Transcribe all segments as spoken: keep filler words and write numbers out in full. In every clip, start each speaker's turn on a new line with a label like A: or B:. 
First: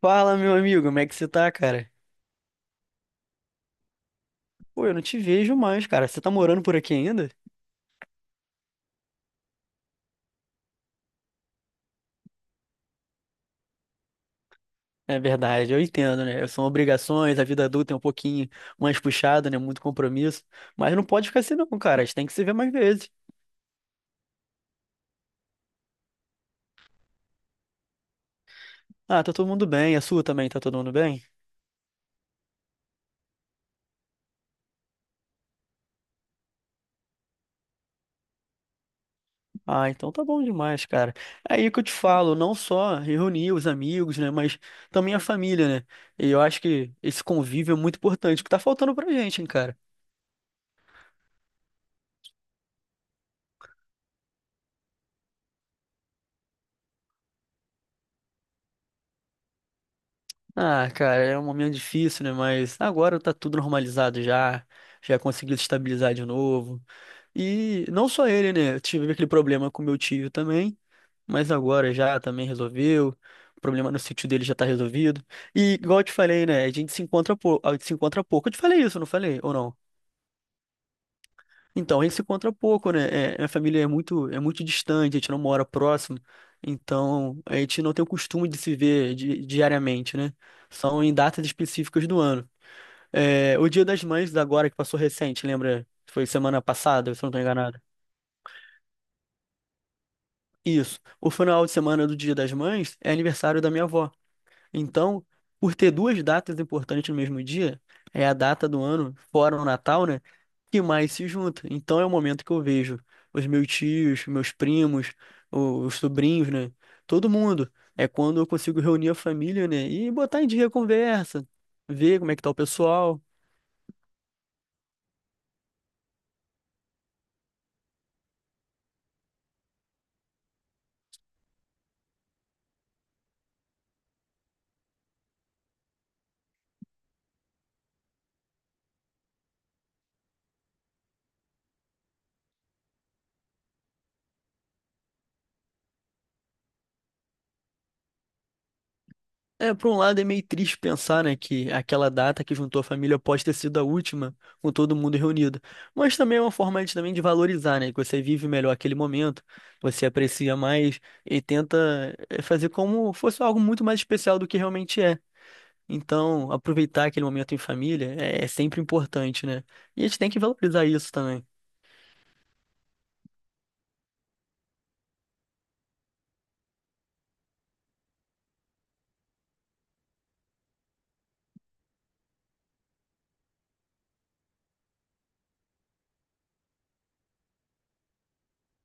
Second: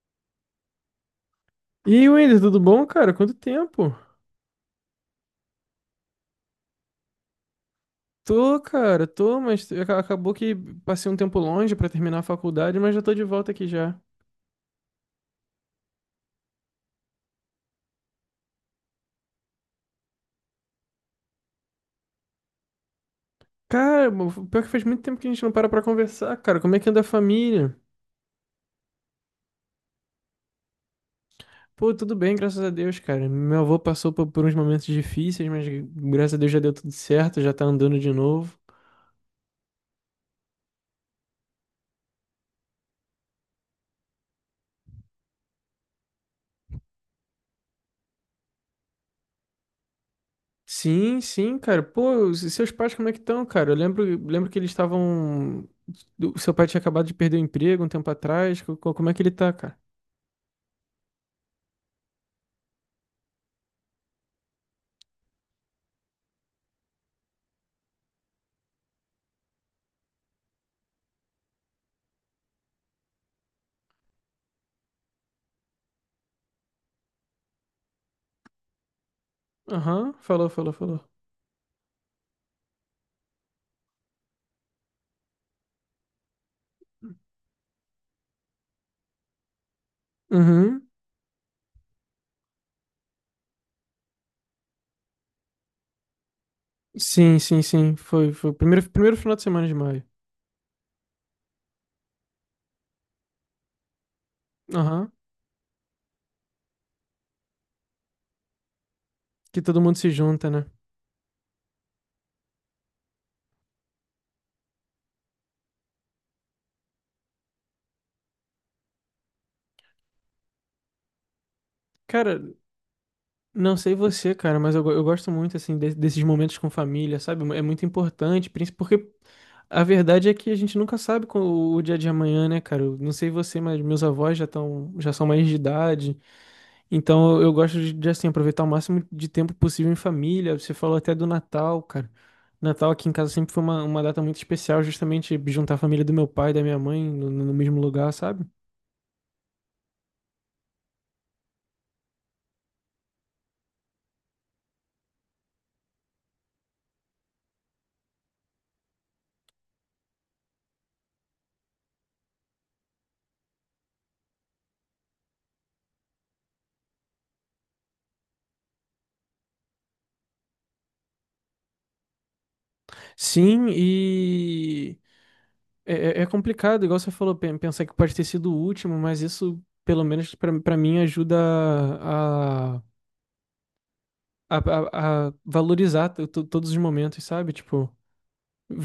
A: Fala, meu amigo, como é que você tá, cara?
B: E Wender, tudo bom, cara? Quanto tempo?
A: Pô, eu não te vejo mais, cara. Você tá morando por aqui ainda?
B: Tô, cara, tô, mas aca- acabou que passei um tempo longe pra terminar a faculdade, mas já tô de volta aqui já.
A: É verdade, eu entendo, né? São obrigações, a vida adulta é um pouquinho mais puxada, né? Muito compromisso. Mas não pode ficar assim, não, cara. A gente tem que se ver mais vezes.
B: Cara, mo- pior que faz muito tempo que a gente não para pra conversar, cara. Como é que anda a família?
A: Ah, tá todo mundo bem. A sua também, tá todo mundo bem?
B: Pô, tudo bem, graças a Deus, cara. Meu avô passou por, por uns momentos difíceis, mas graças a Deus já deu tudo certo, já tá andando de novo.
A: Ah, então tá bom demais, cara. É aí que eu te falo, não só reunir os amigos, né? Mas também a família, né? E eu acho que esse convívio é muito importante, o que tá faltando pra gente, hein, cara.
B: Sim, sim, cara. Pô, e seus pais como é que estão, cara? Eu lembro, lembro que eles estavam. O seu pai tinha acabado de perder o emprego um tempo atrás. Co- co- Como é que ele tá, cara?
A: Ah, cara, é um momento difícil, né? Mas agora tá tudo normalizado já. Já consegui estabilizar de novo. E não só ele, né? Eu tive aquele problema com meu tio também, mas agora já também resolveu. O problema no sítio dele já tá resolvido. E igual eu te falei, né? A gente se encontra, pou- a gente se encontra pouco. Eu te falei isso, não falei? Ou não?
B: Aham, falou, falou, falou.
A: Então, a gente se encontra pouco, né? É, minha família é muito, é muito distante, a gente não mora próximo. Então, a gente não tem o costume de se ver di- diariamente, né?
B: Uhum.
A: São em datas específicas do ano. É, o Dia das Mães agora que passou recente, lembra? Foi semana passada, se eu não
B: Sim,
A: estou
B: sim,
A: enganado.
B: sim. Foi, foi o primeiro, primeiro final de semana de maio.
A: Isso. O final de semana do Dia das Mães é aniversário da minha avó.
B: Aham.
A: Então, por ter duas datas importantes no mesmo dia, é a data do ano, fora
B: Que
A: o
B: todo mundo
A: Natal,
B: se
A: né?
B: junta, né?
A: Que mais se junta. Então é o momento que eu vejo os meus tios, meus primos, o- os sobrinhos, né? Todo mundo. É quando eu consigo reunir a família, né? E botar em dia a conversa, ver como é
B: Cara,
A: que tá o pessoal.
B: não sei você, cara, mas eu, go- eu gosto muito, assim, de- desses momentos com família, sabe? É muito importante, princi- porque a verdade é que a gente nunca sabe com o, o dia de amanhã, né, cara? Eu não sei você, mas meus avós já estão, já são mais de idade. Então eu gosto de, de, assim, aproveitar o máximo de tempo possível em família. Você falou até do Natal, cara. Natal aqui em casa sempre foi uma, uma data muito especial, justamente juntar a família do meu pai e da minha mãe no, no mesmo lugar, sabe?
A: É, por um lado é meio triste pensar, né, que aquela data que juntou a família pode ter sido a última, com todo mundo reunido. Mas também é uma forma de, também de valorizar, né, que você vive melhor aquele momento, você aprecia mais e tenta eh, fazer como fosse algo muito mais especial do que realmente é. Então, aproveitar aquele momento em família é, é sempre importante, né? E a gente tem que valorizar isso também.
B: Sim, e é, é- é complicado, igual você falou, pen- pensar que pode ter sido o último, mas isso, pelo menos pra pra mim, ajuda a, a, a, a valorizar to- to- todos os momentos, sabe? Tipo,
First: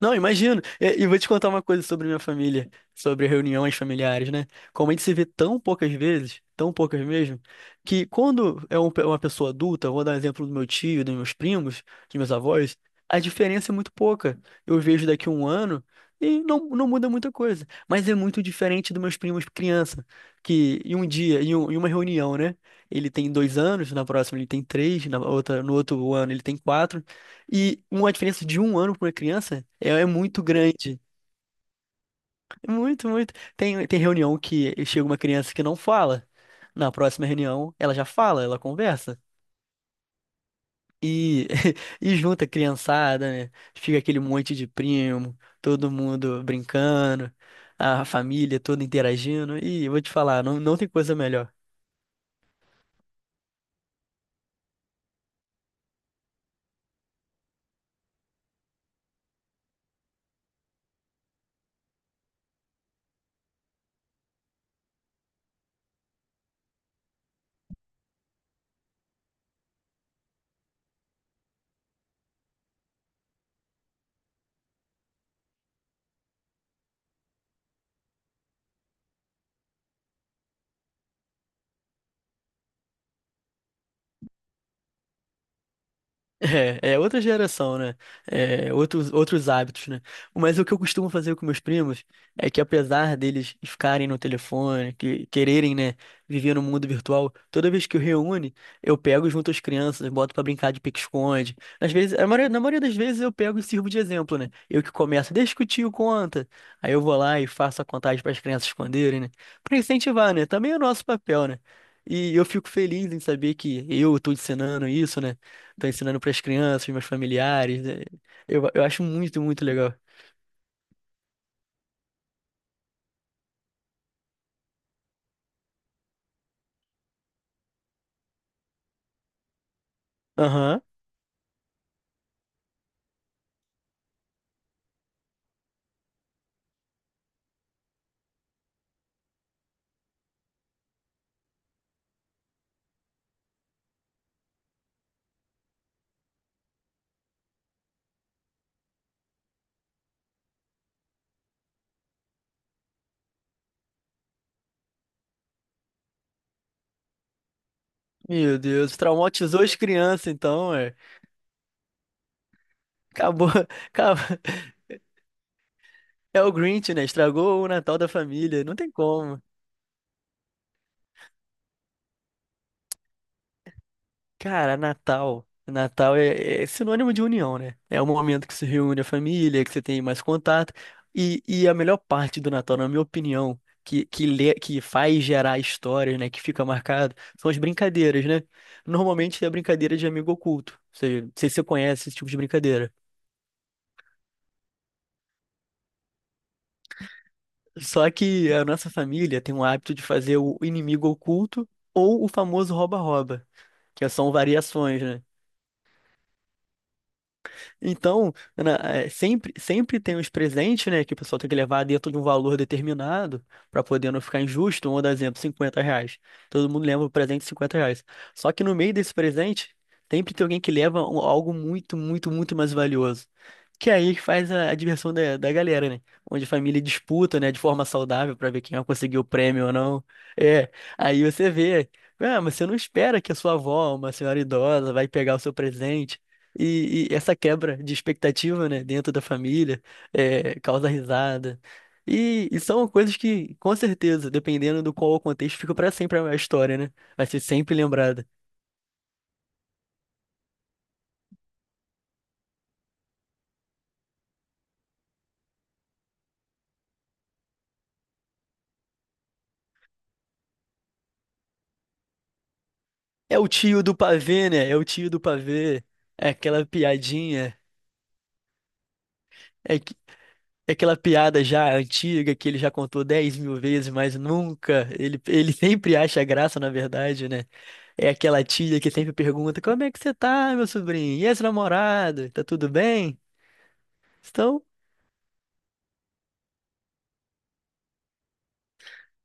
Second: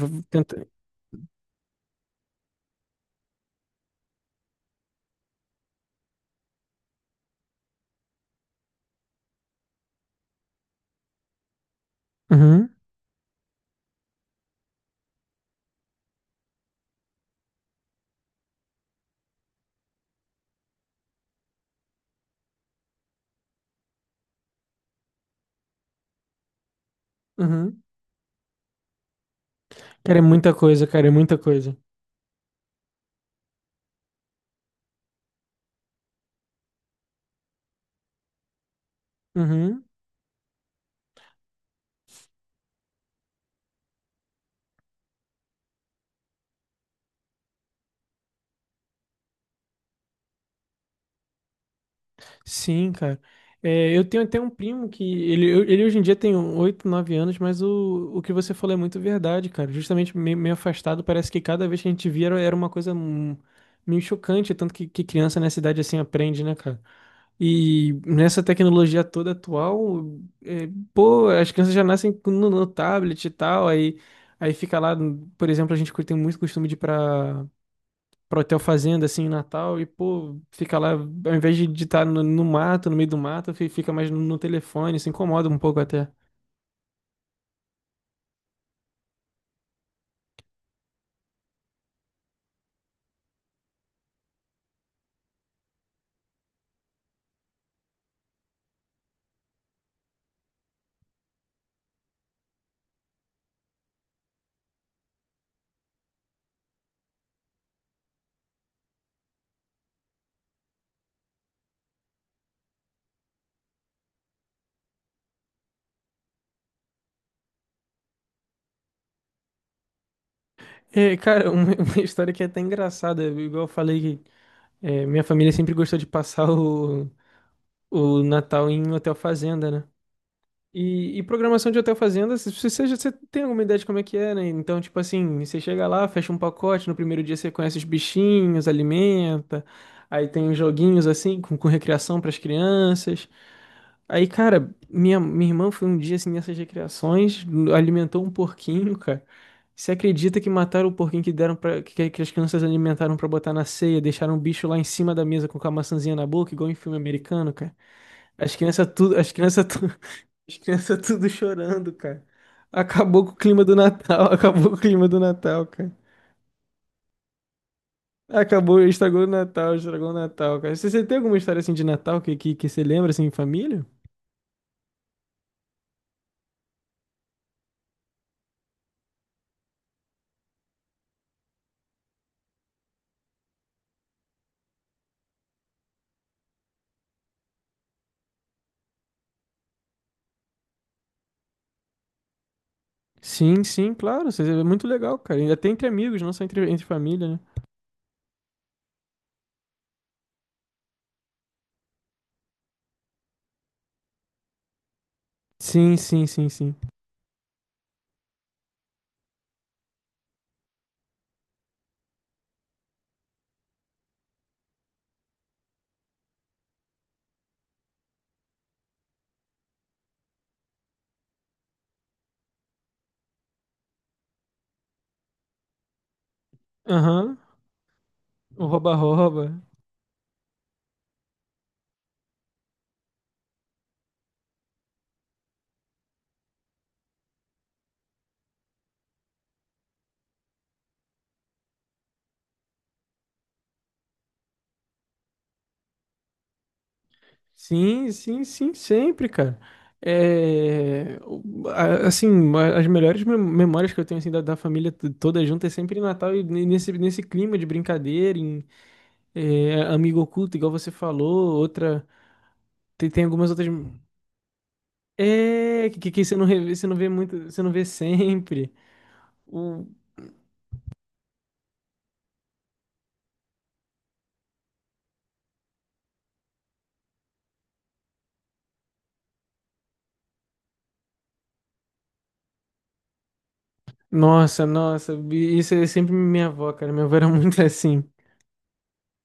A: Não, imagino.
B: tenta...
A: E, e vou te contar uma coisa sobre minha família, sobre reuniões familiares, né? Como a gente se vê tão poucas vezes, tão poucas mesmo, que quando é um pe- uma pessoa adulta, eu vou dar um exemplo do meu tio, dos meus primos, dos meus
B: Uhum,
A: avós, a diferença é muito pouca. Eu vejo daqui a um ano e não, não muda muita coisa. Mas é muito diferente dos meus primos criança, que em um dia, em, um- em uma reunião, né? Ele tem dois anos, na próxima ele tem três, na outra, no outro ano ele tem quatro.
B: uhum.
A: E uma diferença de um ano para uma criança é, é
B: Cara, é
A: muito
B: muita coisa,
A: grande.
B: cara, é muita coisa.
A: Muito, muito. Tem, tem reunião que chega uma criança que não fala. Na próxima reunião, ela já fala, ela conversa.
B: Uhum.
A: E, e junta a criançada, né? Fica aquele monte de primo, todo mundo brincando, a família toda interagindo. E eu vou te falar, não, não tem coisa melhor.
B: Sim, cara. É, eu tenho até um primo que ele, eu- ele hoje em dia tem oito nove anos, mas o, o que você falou é muito verdade, cara. Justamente meio meio, afastado, parece que cada vez que a gente via era, era uma coisa hum, meio chocante, tanto que, que criança nessa idade assim aprende, né, cara? E nessa tecnologia toda atual, é, pô, as crianças já nascem com- no, no tablet e tal, aí, aí fica lá, por exemplo, a gente tem muito costume de ir pra pra hotel fazenda, assim, em Natal, e, pô, fica lá, ao invés de estar no, no mato, no meio do mato, fi- fica mais no, no telefone, se incomoda um pouco até.
A: É, é, outra geração, né? É, outros, outros hábitos, né? Mas o que eu costumo fazer com meus primos é que, apesar deles ficarem no telefone, que quererem, né, viver no mundo virtual, toda vez que eu reúne, eu pego junto as crianças, boto pra brincar de pique-esconde. Às vezes, a maioria- na maioria das vezes eu pego e sirvo de exemplo, né? Eu que começo, deixa que o tio conta. Aí eu vou lá e faço a contagem para as crianças esconderem, né? Pra incentivar, né? Também é o nosso papel, né? E eu fico feliz em saber que eu tô ensinando isso, né? Tô ensinando pras crianças, meus familiares, né? Eu, eu acho muito, muito legal.
B: É, cara, uma, uma história que é até engraçada, igual eu falei que é, minha família sempre gostou de passar o, o Natal em hotel fazenda, né?
A: Aham.
B: E, e programação de hotel fazenda, se se você, já- você tem alguma ideia de como é que é, né? Então, tipo assim, você chega lá, fecha um pacote, no primeiro dia você conhece os bichinhos, alimenta, aí tem uns joguinhos assim, com, com recreação para as crianças. Aí, cara, minha, minha irmã foi um dia assim nessas recreações, alimentou um porquinho, cara. Você acredita que mataram o porquinho que deram para que, que as crianças alimentaram pra botar na ceia, deixaram o bicho lá em cima da mesa com a maçãzinha na boca, igual em filme americano, cara? As
A: Meu
B: crianças
A: Deus,
B: tudo, as
A: traumatizou
B: crianças
A: as
B: tudo,
A: crianças,
B: as
A: então, é.
B: crianças tudo chorando, cara. Acabou com o
A: Acabou,
B: clima do Natal,
A: acabou.
B: acabou com o clima do Natal, cara.
A: É o Grinch, né? Estragou o Natal da família. Não
B: Acabou,
A: tem
B: estragou o
A: como.
B: Natal, estragou o Natal, cara. Você, você tem alguma história assim de Natal que, que, que você lembra assim em família?
A: Cara, Natal. Natal é, é sinônimo de união, né? É o momento que se reúne a família, que você tem mais contato. E, e a melhor parte do Natal, na minha opinião, que, que, lê, que faz gerar histórias, né? Que fica marcado, são as brincadeiras, né? Normalmente é a brincadeira de amigo oculto. Ou seja, não sei se você conhece esse tipo de brincadeira.
B: Sim, sim, claro. Você- é muito legal, cara. E até entre amigos, não só entre, entre família, né?
A: Só que a nossa família tem o hábito de fazer o inimigo oculto ou o famoso rouba-rouba, que são variações, né?
B: Sim, sim, sim, sim.
A: Então, na- é, sempre, sempre tem os presentes, né, que o pessoal tem que levar dentro de um valor determinado para poder não ficar injusto. Vamos dar exemplo, cinquenta reais. Todo mundo leva o presente de cinquenta reais. Só que no meio desse presente, sempre tem alguém que leva um- algo muito, muito, muito mais valioso. Que é aí que faz a, a diversão da, da galera, né? Onde a família
B: Aham.
A: disputa, né, de forma saudável para ver
B: O
A: quem vai conseguir o
B: rouba-rouba.
A: prêmio ou não. É, aí você vê. Ah, mas você não espera que a sua avó, uma senhora idosa, vai pegar o seu presente. E, e essa quebra de expectativa, né, dentro da família, é, causa risada. E, e são coisas que, com certeza, dependendo do qual o contexto, fica para sempre a história, né? Vai ser sempre
B: Sim,
A: lembrada.
B: sim, sim, sempre, cara. É, o- a- assim, a- as melhores mem- memórias que eu tenho assim, da, da família t- toda junta é sempre em Natal e ne- nesse, nesse clima de brincadeira, em é, amigo oculto, igual você falou, outra. Tem, tem
A: É o
B: algumas outras.
A: tio do pavê, né? É o tio do pavê.
B: É, que, que que
A: É
B: você não
A: aquela
B: revê, você não vê muito,
A: piadinha.
B: você não vê sempre.
A: É,
B: O-
A: que- é aquela piada já antiga que ele já contou dez mil vezes, mas nunca. Ele, ele sempre acha graça, na verdade, né? É aquela tia que sempre pergunta: Como é que você tá, meu sobrinho? E esse namorado? Tá tudo bem? Então,
B: nossa, nossa, isso é sempre minha avó, cara. Minha avó era muito assim.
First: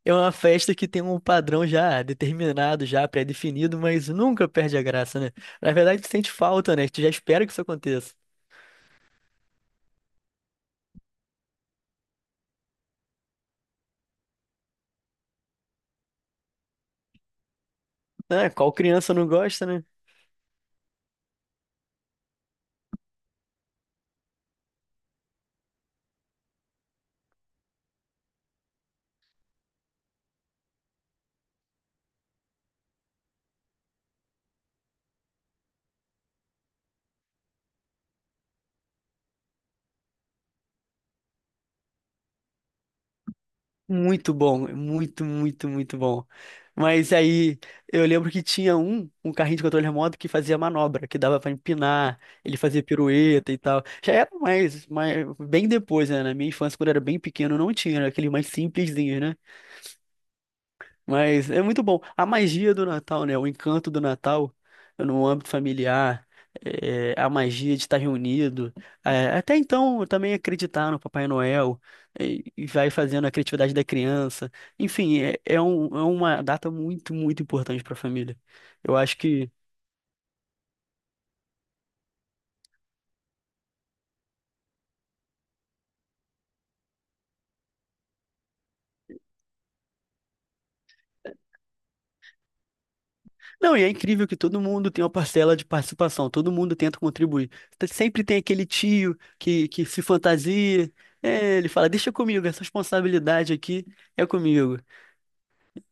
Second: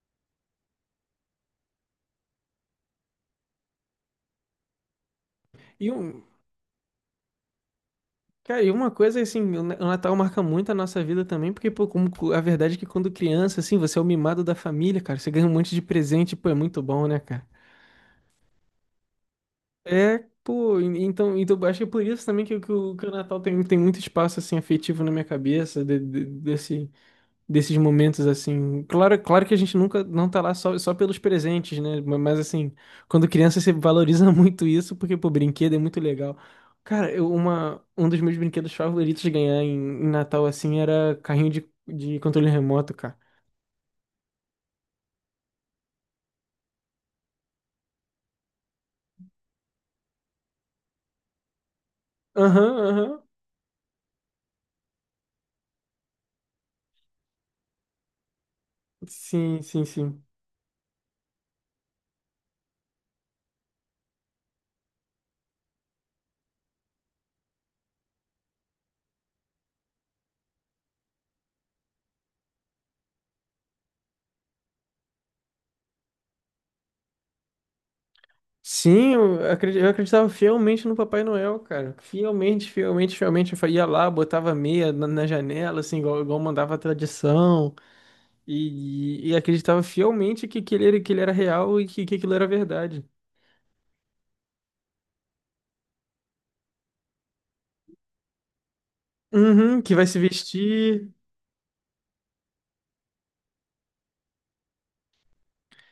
A: é uma festa que tem um padrão já determinado, já pré-definido, mas nunca perde a graça, né? Na
B: E
A: verdade, tu
B: um
A: sente falta, né? Tu já espera que isso aconteça.
B: cara, e uma coisa assim, o Na- o Natal marca muito a nossa vida também, porque, pô, como cu- a verdade é que quando criança, assim, você é o mimado da família, cara, você ganha um monte de presente, pô, é muito bom, né, cara?
A: Ah, qual criança não gosta, né?
B: É, pô, en- então, então acho que é por isso também que, o, que o que o Natal tem, tem muito espaço, assim, afetivo na minha cabeça, de- de- desse desses momentos assim. Claro, claro que a gente nunca não tá lá só, só pelos presentes, né? Ma- Mas assim, quando criança você valoriza muito isso, porque pô, brinquedo é muito legal. Cara, eu, uma, um dos meus brinquedos favoritos de ganhar em, em Natal assim era carrinho de, de controle remoto, cara.
A: Muito bom, muito, muito, muito bom. Mas aí eu lembro que tinha um, um carrinho de controle remoto que fazia manobra, que dava pra empinar, ele
B: Aham,
A: fazia
B: aham.
A: pirueta e tal. Já era mais, mais bem depois, né? Na minha infância, quando eu era bem pequeno, não tinha, era aquele mais simplesinho, né?
B: Sim, sim, sim.
A: Mas é muito bom. A magia do Natal, né? O encanto do Natal no âmbito familiar, é, a magia de estar reunido. É, até então, eu também acreditar no Papai Noel e, e vai fazendo a criatividade da criança. Enfim, é, é um- é uma data muito, muito importante para a família. Eu
B: Sim,
A: acho
B: eu
A: que.
B: acredi- eu acreditava fielmente no Papai Noel, cara. Fielmente, fielmente, fielmente. Eu fa- ia lá, botava meia na, na janela, assim, igual, igual mandava a tradição. E, e acreditava fielmente que, que, ele, era- que ele era real e que, que aquilo era verdade.
A: Não, e é incrível que todo mundo tem uma parcela de participação, todo mundo tenta contribuir. Sempre tem aquele tio que,
B: Uhum,
A: que
B: que
A: se
B: vai se
A: fantasia.
B: vestir.
A: é, ele fala, deixa comigo, essa responsabilidade aqui é comigo.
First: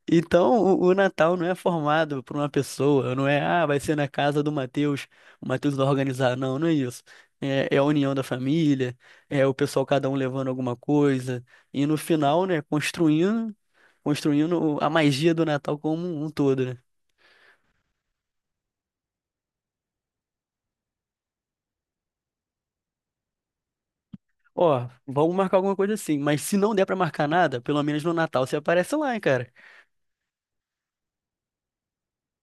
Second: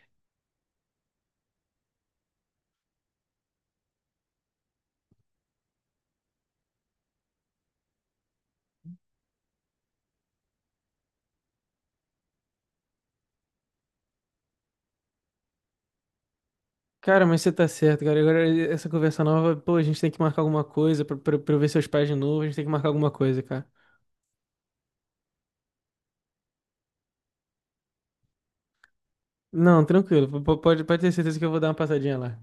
A: Então, o, o Natal não é formado por uma pessoa, não é, ah, vai ser na casa do Matheus, o Matheus vai organizar. Não, não é isso. É, é a união da família, é o pessoal cada um levando alguma coisa, e no final, né, construindo, construindo o- a magia do Natal como um todo, né?
B: Cara, mas você tá certo, cara. Agora essa conversa nova, pô, a gente tem que marcar alguma coisa pra, pra, pra eu ver seus pais de novo. A gente tem que marcar alguma coisa, cara.
A: Ó, vamos marcar alguma coisa assim, mas se não der pra marcar nada, pelo menos no Natal você aparece lá, hein, cara.
B: Não, tranquilo. P- p- Pode, pode ter certeza que eu vou dar uma passadinha lá.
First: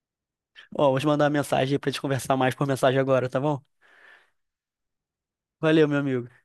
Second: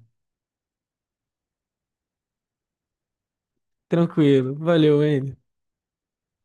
A: Ó, vou te mandar uma mensagem aí pra te conversar mais por mensagem agora, tá bom?
B: Tranquilo. Valeu, Andy.
A: Valeu, meu amigo.